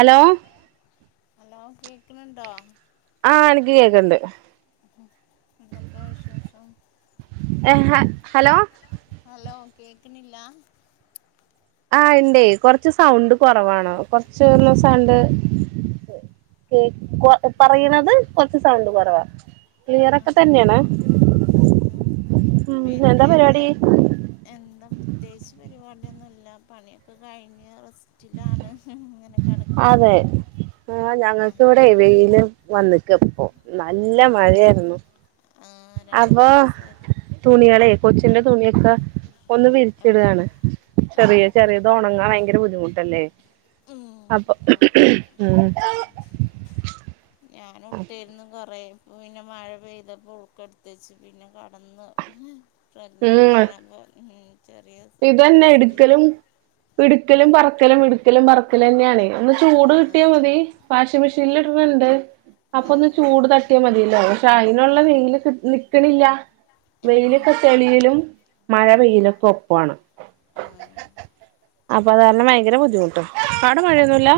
Hello hello കേക്ക്ണ് ണ്ടോ ആഹ് നിക്ക് കേക്ക്ണ്ട് ന്തൊക്കെ വിശേഷം എഹ ഹലോ ഹലോ കേക്ക്ണില്ലാ ആഹ് ണ്ടേയ് കൊർച്ച് സൗണ്ട് കുറവാണോ കൊർച്ച് ആഹ് ന്നസൗണ്ട് കേ കൊ പറയ്ണത് കൊർച്ച് സൗണ്ട് കൊറവാ ആണോ ക്ലിയറക്കതന്നെണ്. പിന്നെ എ എന്താ പ്രത്യേച്ച് പരിപാടിയൊന്നുല്ല പണിയൊക്കെ കഴിഞ്ഞ് റസ് റ്റിലാണ് ങ്ങനെ കടക്കാ അതെ ആഹ് ഞങ്ങക്ക് വടൈ വെയില് വന്ന് ക്കപ്പോ നല്ല ആഹ് മഴേര്ന്നു ആഹ് രണ്ട് അപോ മൂന്ന് ദിവസായിട്ട് തുണേളയ് കൊച്ചിന്റെ തുണിയൊക്കെ ഒന്ന് ആഹ് വിരിച്ചിടാണ് ചെറിയ ആഹ് ചെറിയ ദ ഒണങ്ങാ വയങ്കര ബുദ്ധിമുട്ടല്ലേ ഉം അപ്പൊ ഇവ് ഉം ഞാനുട്ടേർന്നു കൊ പോയപ്പോ പിന്നെ മഴ പെയ്തപ്പോ ക്കട്ത്തച്ചു പിന്നെ കടന്ന് ചെഗ്നൻ്റാ ഉം അപ്പോ ഹും ചെറിയ ഇതന്നെ റെസ്റ്റില ട്ക്കലും ഇട്ക്കലും ഇട് പറക്കലും ഇടു ക്കലും പറക്കലുന്നെണ് ഒന്ന് ചൂട് ആഹ് കിട്ടിയാ മതി വാഷിംഗ് മെഷീനിൽട്ണ് ണ്ട് ആഹ് അപ്പൊന്ന് ആഹ് ചൂട് തട്ടിയാമതിയല്ലോ പക്ഷെ അയനൊള്ള വൈയ്ല് കി നിക്ക്ണില്ല വൈലൊക്കെ തെളിയലും മഴ ആഹ് വെയിലൊക്കെ പ്യാണ് ആഹ് അപ്പൊ ത്കാരണം ഭയങ്കര ബുദ്ധിമുട്ട് ആടെ മഴയൊന്നുല്ല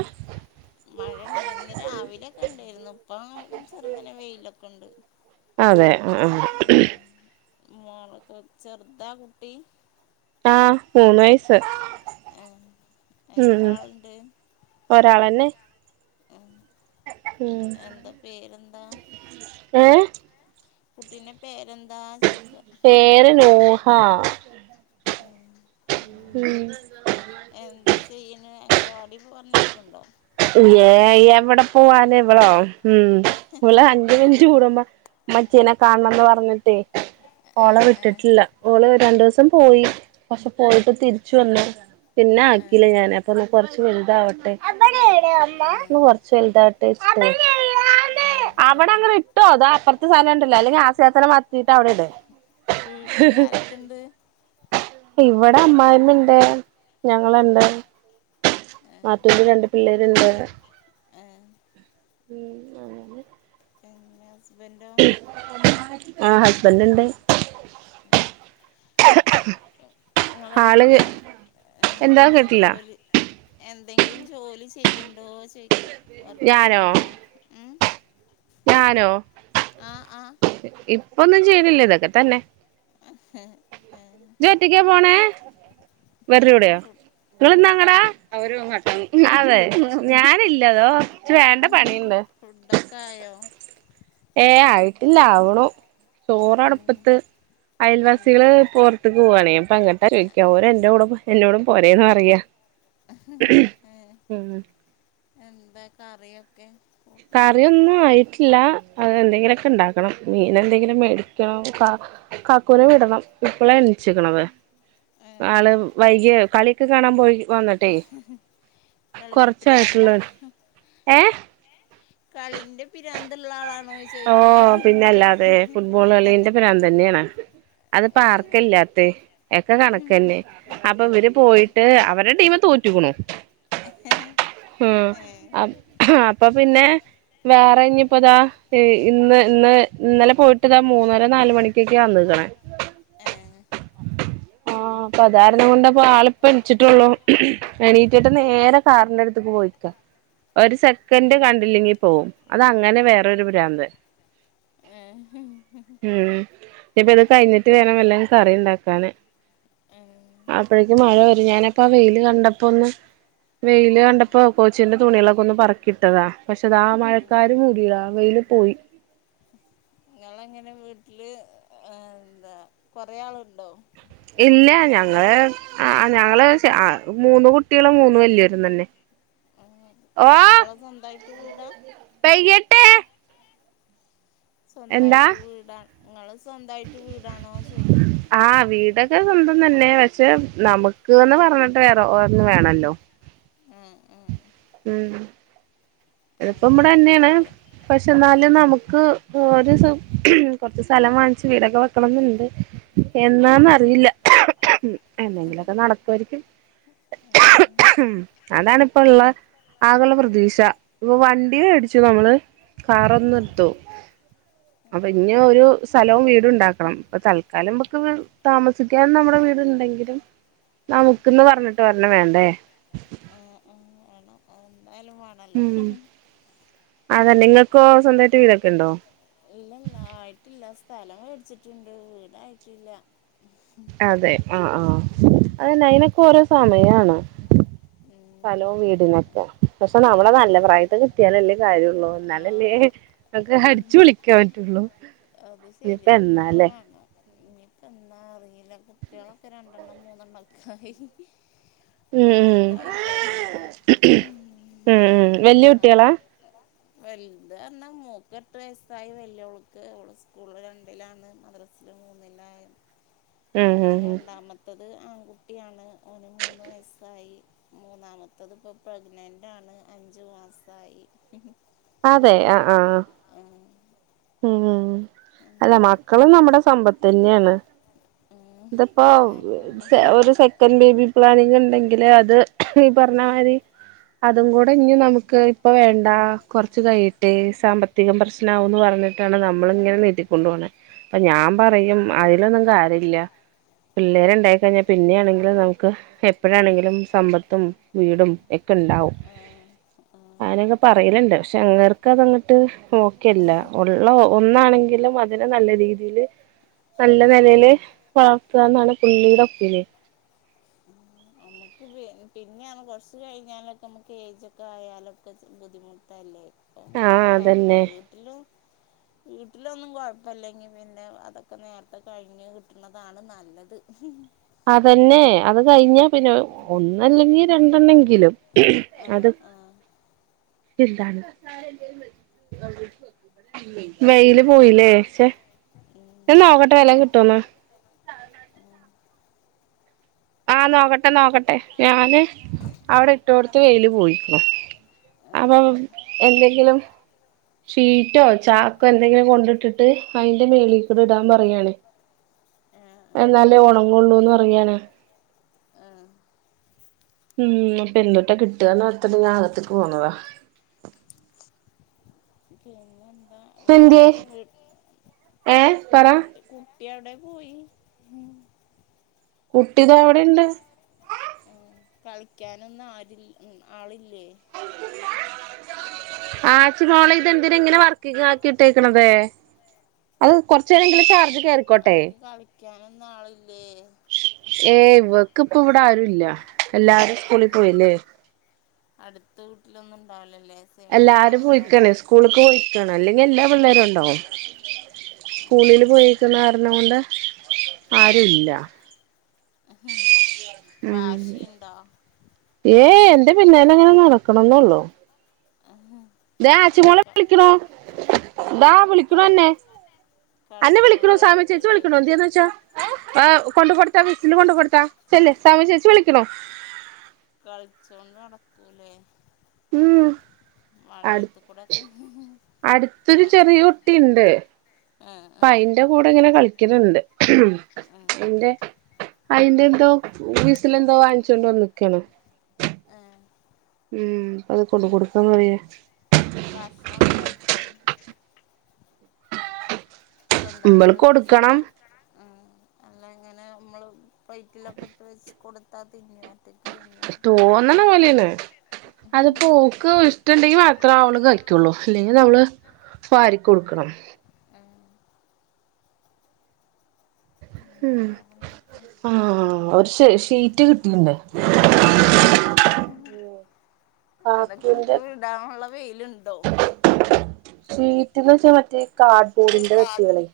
മഴണ്ട് ഇന്ന് രാവിലെക്കെണ്ടേര്ന്നു ഇപ്പോ ചെറുങ്ങനെ വെയിലൊക്കണ്ട് അതെ ആഹ് മോൾ ചെറുതാ കുട്ടി ആഹ് മൂന്ന് വയസ്സ് എം ഉം എത്ര ഉം ആൾണ്ട് ഒരാളന്നെ ഉം എന്താ പേരെന്താ ഏഹ് കുട്ടീന്റെ പേരെന്താ ചോയ്ക്ക പേര് നൂഹാ ഉം എന്താ ചെയ്യ്ണ് അങ്കലവാടിക്ക് പറഞ്ഞയ്ക്ക്ണ്ടോ ഏ എവ്ടെ പോവാന് വളോ ഉം ഇവൾ അഞ്ച് മിൻറ്റ് കൂടുമ്പ മ്മച്ചീനെ കാണണന്ന് പറഞ്ഞിട്ടേ ഓളെ ഏഹ് ഏഹ് വിട്ടിട്ടില്ല ഓള് രണ്ടു ദിവസം പോയി പക്ഷെ പോയിട്ട് തിരിച്ചു വന്നു പിന്നെ ഏഹ് ആക്കില ഞാൻ അപ്പൊ ഒന്ന് കൊറച്ച് വലുതാവട്ടെ ഏഹ് ഒന്ന് കുറച്ചു വലുതായിട്ട് ഏഹ് അവിടെ ഏഹ് അങ്ങനെ ഇട്ടോ താ അപ്പുറത്തെ സ്ഥലംണ്ടില്ലോ അല്ലെങ്കിൽ ആസയാതന്റെ മാറ്റീട്ട് അവിടെ ഇട വീട്ടിൽ ആരൊക്കെണ്ട്? ഇവിടെ അമ്മായമ്മ ഇണ്ട് ഞങ്ങളുണ്ട് ഏഹ് ഏഹ് [unintelligible] രണ്ട് പിള്ളേരുണ്ട് ഏഹ് മേൻ മ ഏഹ് ഹസ്ബൻഡോ ആ ഹസ്ബൻന്റ് ഉണ്ട് ഞങ്ങളെന്താ വേ ആള് എന്താ എന്ത കേട്ടില്ല ജോലി എന്തെങ്കിലും ജോലി ചെയ്യണ്ടോ ചോയിക്ക വർക്ക് ഞാനോ ചെയ്യണ്ടോ ഞാനോ ആ ആ ഇപ്പൊന്നും ചെയ്തില്ല ഇതൊക്കെ തന്നെ ഹ നീ ഒറ്റക്ക പോണേ [inaudible] നിങ്ങളിന്നങ്ങടാ ഫുഡ് അതെ ഞാനല്ലതോ ഇ വേണ്ട പണിയുണ്ട് ഫുടൊക്കായോ ഏ ആയിട്ടില്ല ആവണു ചോറ് ഏഹ് അടുപ്പത്ത് ഏഹ് അയൽവാസികള് പോറത്ത്ക്ക് പോകുകയാണെ അപ്പൊ എങ്ങട്ടാ ചോയ്ക്യ ഒരേന്റെകൂടെ എന്നോടും പോരേന്ന് പറയാ [inaudible] ഏഹ് [inaudible] എന്താ കറിയൊക്കെ കൂട്ടാനൊക്കെ കറിയൊന്നും ആയിട്ടില്ല അത് എന്തെങ്കിലുമൊക്കെ ഉണ്ടാക്കണം മീനെന്തെങ്കിലും മേടിക്കണം കാക്കുനെ വിടണം ഇപ്പളാ എണിച്ചിക്കണത് ഏഹ് നാള് വൈകിയ കളിയൊക്കെ കാണാൻ പോയി വന്നട്ടെ കളിപ്രാന്താ കൊറച്ചായിട്ടുള്ളൂ ഏ കളിന്റെ പിരാന്തുള്ള ആളാണോ ഓ ചോയ്ക്ക പിന്നെ അല്ലാതെ ഫുട്ബോൾ കളിന്റെ പ്രാന്തന്നെയാണ് അത്പ്പൊ ഏഹ് ആർക്കില്ലാത്ത ഒക്കെ കണക്ക് തന്നെ അപ്പൊ ഇവര് പോയിട്ട് അവരുടെ ടീമ് തോറ്റിക്കണു ഉ ഏഹ് അപ്പൊ പിന്നെ വേറെ ഇനിപ്പോതാ ഇന്ന് ഇന്ന് ഇന്നലെ പോയിട്ട്താ മൂന്നര നാല മണിക്കൊക്കെയാ വന്നിക്കണേ ഏ ആ അപ്പൊ അതായിരുന്നു കൊണ്ടപ്പ ആളിപ്പ ഏണിച്ചിട്ടുള്ളൂ എണീറ്റിട്ട് നേരെ കാറിന്റെടുത്ത് പോയി ഒരു സെക്കൻഡ് കണ്ടില്ലെങ്കി പോവും അത് അങ്ങനെ വേറൊരു പ്രാന്ത് ഏഹ് ഉം ഇപ്പ ഇത് കഴിഞ്ഞിട്ട് വേണം വല്ലതും കറി ഉണ്ടാക്കാന് അപ്പഴേക്ക് മഴ വരും ഞാനപ്പ ആ വെയില്കണ്ടപ്പോ ഒന്ന് വെയിയില് കണ്ടപ്പോ കോച്ചിന്റെ തുണികളൊക്കെ ഒന്ന് പറക്കിട്ടതാ പക്ഷെ അതാ മഴക്കാര് മൂടിയതാ വെയില് പോയി ങ്ങളങ്ങനെ വീട്ടില് എന്താ കൊറെ ആളുണ്ടോ ഇല്ല സാധം ഞങ്ങള് ആ ഞങ്ങള് മൂന്ന് കുട്ടികളും മൂന്ന് വല്യ വരും തന്നെ ഓ സ്വങ്ങള സ്വന്തമായിട്ട് വീടാ പെയ്യട്ടെ എന്താ സ്വന്തായിട്ട് വീടാണ് നിങ്ങള് സ്വന്തയിട്ട് വീടാണോ ചോയിക്ക ആ വീടൊക്കെ സ്വന്തം തന്നെ പക്ഷെ നമുക്ക്ന്ന് പറഞ്ഞിട്ട് വേറെ ഒരെണ്ണം വേണല്ലോ ഉം ഉം ഉം ഇതിപ്പോ അങ്ങനെ ഇമ്മടെ തന്നെണ് ആയിട്ടില്ലല്ലേ പക്ഷെ എന്നാലും നമുക്ക് ഒരു സാ കൊറച്ച് സ്ഥലം വാങ്ങിച്ച് വീടൊക്കെ വെക്കണന്നുണ്ട് ഉം എന്നാന്നറിയില്ല എന്നെങ്കിലൊക്കെ നടക്കുവാരിക്കും ഉം അതാണിപ്പ ഉള്ള കല്ല ആകുള്ള ഉം പ്രതീക്ഷ വണ്ടി മെടിച്ചു നമ്മള് കാറൊന്ന് ഉം എടുത്തു അപ്പൊ ഇനി ഒരു സലവും വീടുഉണ്ടാക്കണം ഇപ്പൊ തൽക്കാലം നമുക്ക്ങ്ങന താമസിക്കാൻ നമ്മുടെ വീട്ണ്ടെങ്കിലും ഉം നമുക്ക്ന്ന് പറഞ്ഞിട്ട് ഒരെണ്ണം വേണ്ടേ ആഹ് ആഹ് വേണം അത് എന്തായാലും വേണല്ലോ? അതെ നിങ്ങൾക്കോ സ്വന്തായിട്ട് വീടൊക്കെ ഉണ്ടോ? ഇല്ലല്ല ആയിട്ടില്ല സ്ഥലം മേടിച്ചിട്ടുണ്ട് വീടായിട്ടില്ല. അതെ ആഹ് ആഹ് ഉം അതന്നെ അയ്നൊക്കെ ഓരോ സമയാണ്. ഉം സ്ഥലോം വീടിനൊക്കെ പക്ഷെ നമ്മളെ നല്ല പ്രായത്ത് കിട്ടിയാലല്ലേ കാര്യഒള്ളൂ ആഹ് എന്നാലല്ലേ. നമക്ക് അടിച്ച് പൊളിക്കാൻ പറ്റുള്ളൂ. അത് ഇനിയിപ്പ ശെരിയാ ഇപ്പ എന്നാലേ വാങ്ങാ ഇനിപ്പ എന്നാ അറിയില്ല കുട്ടികളൊക്കെ രണ്ടെണ്ണം മൂന്നെണ്ണം ഒക്കെ ആയി. ഉം ഒക്കെ ഉം വലുതായിതുടങ്ങി ഉം ഇനി ഉം ഉം എന്നന്ന് വല്യ ആവൊ. കുട്ടികളാ ഏതാ വലുത് പറാഞ്ഞാ മോക് എട്ട് വയസ്സായി വലിയോള്ക്ക് ഓൾ സ്കൂളിൽ രണ്ടിലാണ് മദ്രസിൽ മൂന്നിലായ ഉം പിന്നെ ഉം രണ്ടാമത്തത് ആൺകുട്ടിആണ് ഓന് മൂന്ന് വയസ്സായി. മൂന്നാമത്തത് ഇപ്പോ പ്രഗ്നന്റ് ആണ് അഞ്ചു മാസായി അതെ ആഹ് ആഹ് ആഹ് ആഹ്. ഉം അല്ല അങ്ങനെ മക്കളും നമ്മുടെ സമ്പത്ത് തന്നെയാണ്. ഉം, ഇതിപ്പോ അതന്നെ ഉള്ളു ഒരു സെ സെക്കന്റ്‌ ബേബി പ്ലാനിങ് ഉണ്ടെങ്കില് അത് ഈ പറഞ്ഞ മാരി. അതും കൂടെ ഇനി നമുക്ക് ഇപ്പ വേണ്ട കുറച്ച് കഴട്ടെ സാമ്പത്തികം പ്രശ്നമാവുന്ന് പറഞ്ഞി ട്ട് ആണ് നമ്മള് ഇങ്ങനെ നീട്ടിക്കൊണ്ട് പോണേ അപ്പൊ ഞാൻ പറയും അയിലൊന്നും കാര്യഇല്ല. പിള്ളേര്ണ്ടായി കഴിഞ്ഞാ പിന്നെയാണെങ്കിലും നമുക്ക്. എപ്പഴാണെങ്കിലും സമ്പത്തും വീടും എക്ക് ഉണ്ടാവും. ആ ആ അനൊക്കെ പറല്ണ്ട് പക്ഷെ അങ്ങർക്ക് അതങ്ങോട്ട് ഒക്കെ അല്ല. ഒള്ള ഒന്നാണെങ്കിലും അതിനെ നല്ല രീതില്. ആ നല്ലനെലെല്ല് വളർത്ത്ന്നാണ് പുള്ളിടെ ഒപ്പീനിയൻ. ഇത് പിന് പിന്നെയാമ്പ കൊറച്ച് കഴിഞ്ഞാലൊക്കെ നമുക്ക് ഏജ് ഒക്കെ ആയാലൊക്കച്ച് ബുദ്ധിമുട്ടല്ലേ? ഓന് ആഹ് ഉപ്പാക്ക് അതന്നെ വീട്ടിലും. വീട്ടിലൊന്നും കുഴപ്പല്ലെങ്കി പിന്നെ അതൊക്കെ നേരത്തെ കഴിഞ്ഞ് കിട്ടണതാണ് നല്ലത്. ഹ് ഹ് അതന്നെ അത് കഴിഞ്ഞാ പിന്നെ ഒന്നല്ലെങ്കി രണ്ടെണ്ണെങ്കിലും. ആ അത് ആ എന്താണ്. വെയില് പോയില്ലേ ക്ഷെ ഉം. നോക്കട്ടെ പിന്നെ വല്ലോം കിട്ടോന്ന്. ആഹ് നോക്കട്ടെ നോക്കട്ടെ ഞാന് അവിടെ ഇട്ടോട്ത്ത് വെയില് പോയിക്ക്ണു. ആ അപ്പം എന്തെങ്കിലും. ഷീറ്റോ ചാക്കോ എന്തെങ്കിലും കൊണ്ടിട്ടിട്ട് അയിന്റെ മേളിൽ കൂടെ ഇടാൻ പറയാണ്. ആ ആ ആ എന്നാലേ ഒണങ്ങുള്ളൂന്ന് പറയാണ്. ആഹ്. ഉം അപ്പെൻതുട്ട കിട്ടന്ന്ഓർത്ത്പ്പാ ഞാൻ അകത്തേക്ക് പോന്നതാ. പിന്നെന്താ വേറെ എന്ത്യേ ആരും വീ ഏ പറ കിട്ടും. കുട്ടിയവിടെ പോയി? കുട്ടി താ ഇവിടെ ഇണ്ട്. കളിക്കാനൊന്നും ആരും ഉം ആളില്ലേ? ആച്ചി മോളെ ഇതെന്തിനാ ഇങ്ങനെ വർക്കിങ്ങ് ആക്കിട്ടേക്കണത്. അത് കുറച്ച് നേരെങ്കിലും ചാർജ് കേറിക്കോട്ടെ അവക്ക് കളിക്കാനൊന്നും ആളില്ലേ? ഏഹ് ഇവക്ക് ഇപ്പ ഇവിടെ ആരും ഇല്ല എല്ലാരും ആ സ്കൂളിൽ പോയില്ലേ. അടുത്ത വീട്ടിലൊന്നും ഉണ്ടാവില്ലല്ലേ സ് എല്ലാരും പോയിക്ക്ണ് സ്കൂളിലക്ക് പോയിക്കണ് അല്ലെങ്കിൽ എല്ലാ ആ പിള്ളേരുണ്ടവും. ആ സ്കൂളില് പോയിരിക്കുന്ന കാരണം കൊണ്ട് ആ ആ ആരുല്ല. വാശിയിണ്ടോ? ഏയ് എന്റെ പിന്നേലൊ ഇങ്ങനെ നടക്കണം ന്നള്ളു ആഹ് ആഹ് ദോ ആച്ചി മോളെ വിളിക്കണു ന്താ വിളിക്കുണു കളി അന്നെ അന്നെ വിളിക്കണു കളിച്ചോണ്ട് സാമി ചേച്ചി നടക്കൂലേ വിളിക്ക് എച്ചാ ആ കൊണ്ട കൊടുത്താ വിസ്ല് കൊണ്ട് കൊടുത്താ ചെല്ല് സമ ചേച്ചച്ച് വിളിക്കണോ കളിച്ചോണ്ട് നടക്കൂലേ ഉം അടു മഴയത്ത് കൂടൊക്കെ അടുത്തൊരു ചെറിയ കുട്ടി യുണ്ട് ആ ആ അപ്പം അയിന്റെ കൂടെ ഇങ്ങനെ കളിക്ക്ണ് ഇണ്ട് ആ അയിന്റെ അയിന്റെ എന്തോ വിസല് എന്തോ വാങ്ങിച്ചോണ്ട് വന്നക്കാണ് ഏഹ് ഉം അത് കൊണ്ട് കൊടുക്കാന്ന് പറയാ ഭക്ഷണം ഒക്കെ കഴിക്കോ സ്വന്തമായിട്ട് ഇമ്പൾക്ക് സ്വന്ത കൊടുക്കണം ഉം അല്ല ഇങ്ങനെ നമ്മള് പ്ലേറ്റിലൊക്കെ ഇട്ട് വെച്ച് കൊടുത്താ തിന്നോ ഒറ്റക്ക്. തോന്ന്ണ പോലോണ് അത് ഉം പോക്ക് ഇഷ്ടം ഇട്ടുണ്ടെങ്കിൽ മാത്രം അവള് കഴിക്കുള്ളൂ ഇല്ലെങ്കിൽ നമ്മൾ വാരി കൊടുക്കണം. ആഹ് ഉ പിന്നെ വേറെന്തൊക്കെ ആഹ് ഒരു ഷീറ്റ് കിട്ടിണ്ല്ലേ അതൊക്കെട്ട് വിടാനുള്ള വെയിലുണ്ടോ ഷീറ്റ് ന്ന് വച്ചാ മറ്റേ കാ സ്കൂളിന്റെ വ്യക്തികളെ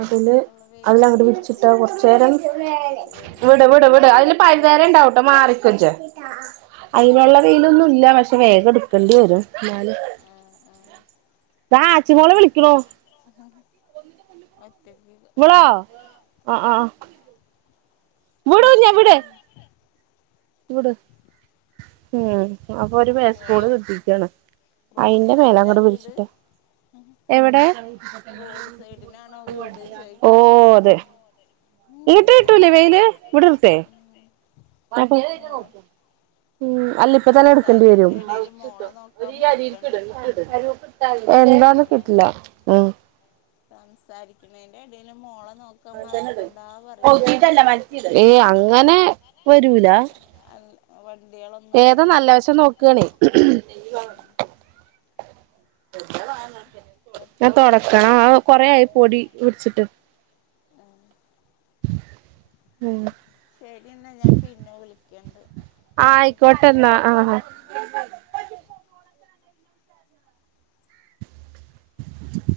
അതില് അതിനൊക്കെയുള്ള അതില അങ്ങട്ട് വെയിലുണ്ടോ ഇവിടെ ഇപ്പ വിരിച്ചിട്ടാ ഇരുട്ട് കുറച്ച് നേരം മൂടി മഴ പോയി വിട വരുന്നുണ്ട് വിട വിട അതി വെയിലൊക്കെ വൈകുന്നേരം പോയി ഉണ്ടാവുംമറിക് കൊച്ച് അയിനുള്ള വെയിലൊനും ഇല്ല പക്ഷ വേഗം എടുക്കേണ്ടി വരും ആഹ് ആഹ് ഒറ്റക്ക് ഇവളോ ആഹ് ആഹ് വേറെന്താ ഇവിട ഉം അപ്പൊ ഒരു പേ സകൂള് പോയോ കിട്ടിക്കാണ് റോഡ് അയിന്റെ മേലെ സൈഡിലാ അങ്ങട്ട് വിളിച്ച് വീട് ട എവിടെ റോഡ് സൈഡിനാണോ ഓഹ് അതെ അതെ [inaudible] മോൾ ഇപ്പത്തന്നെ എടുക്കേണ്ടിവരും സംസാരത്തിന്റെ ഇടയിൽ മോളെ നോക്കാൻ മറക്കണ്ടെന്ന എന്താന്ന് കിട്ടില്ല ഉം സംസാരിക്കുന്നതിന്റെ ഇടയിൽ മോളെ നോക്ക നോക്കാൻ മറക്കണ്ടാ പറയാ ഏ അങ്ങനെ വരൂല അ വണ്ടികളൊന്നും വരില്ലേ അത്യാവശ്യം നോക്കാണ്. ഉം. ഞൻ പെട്ടെന്ന് തൊടക്കണം വണ്ടികളൊന്നും കൊറ ആയി ഉം. പൊടി പിടിച്ചിട്ട് ഉം. ഉമ് ശരി ഇന്നാ ഞാൻ പിന്നെ വിളിക്കണ്ട് അയ്ക്കെട്ടെ ആഹ് ആഹ്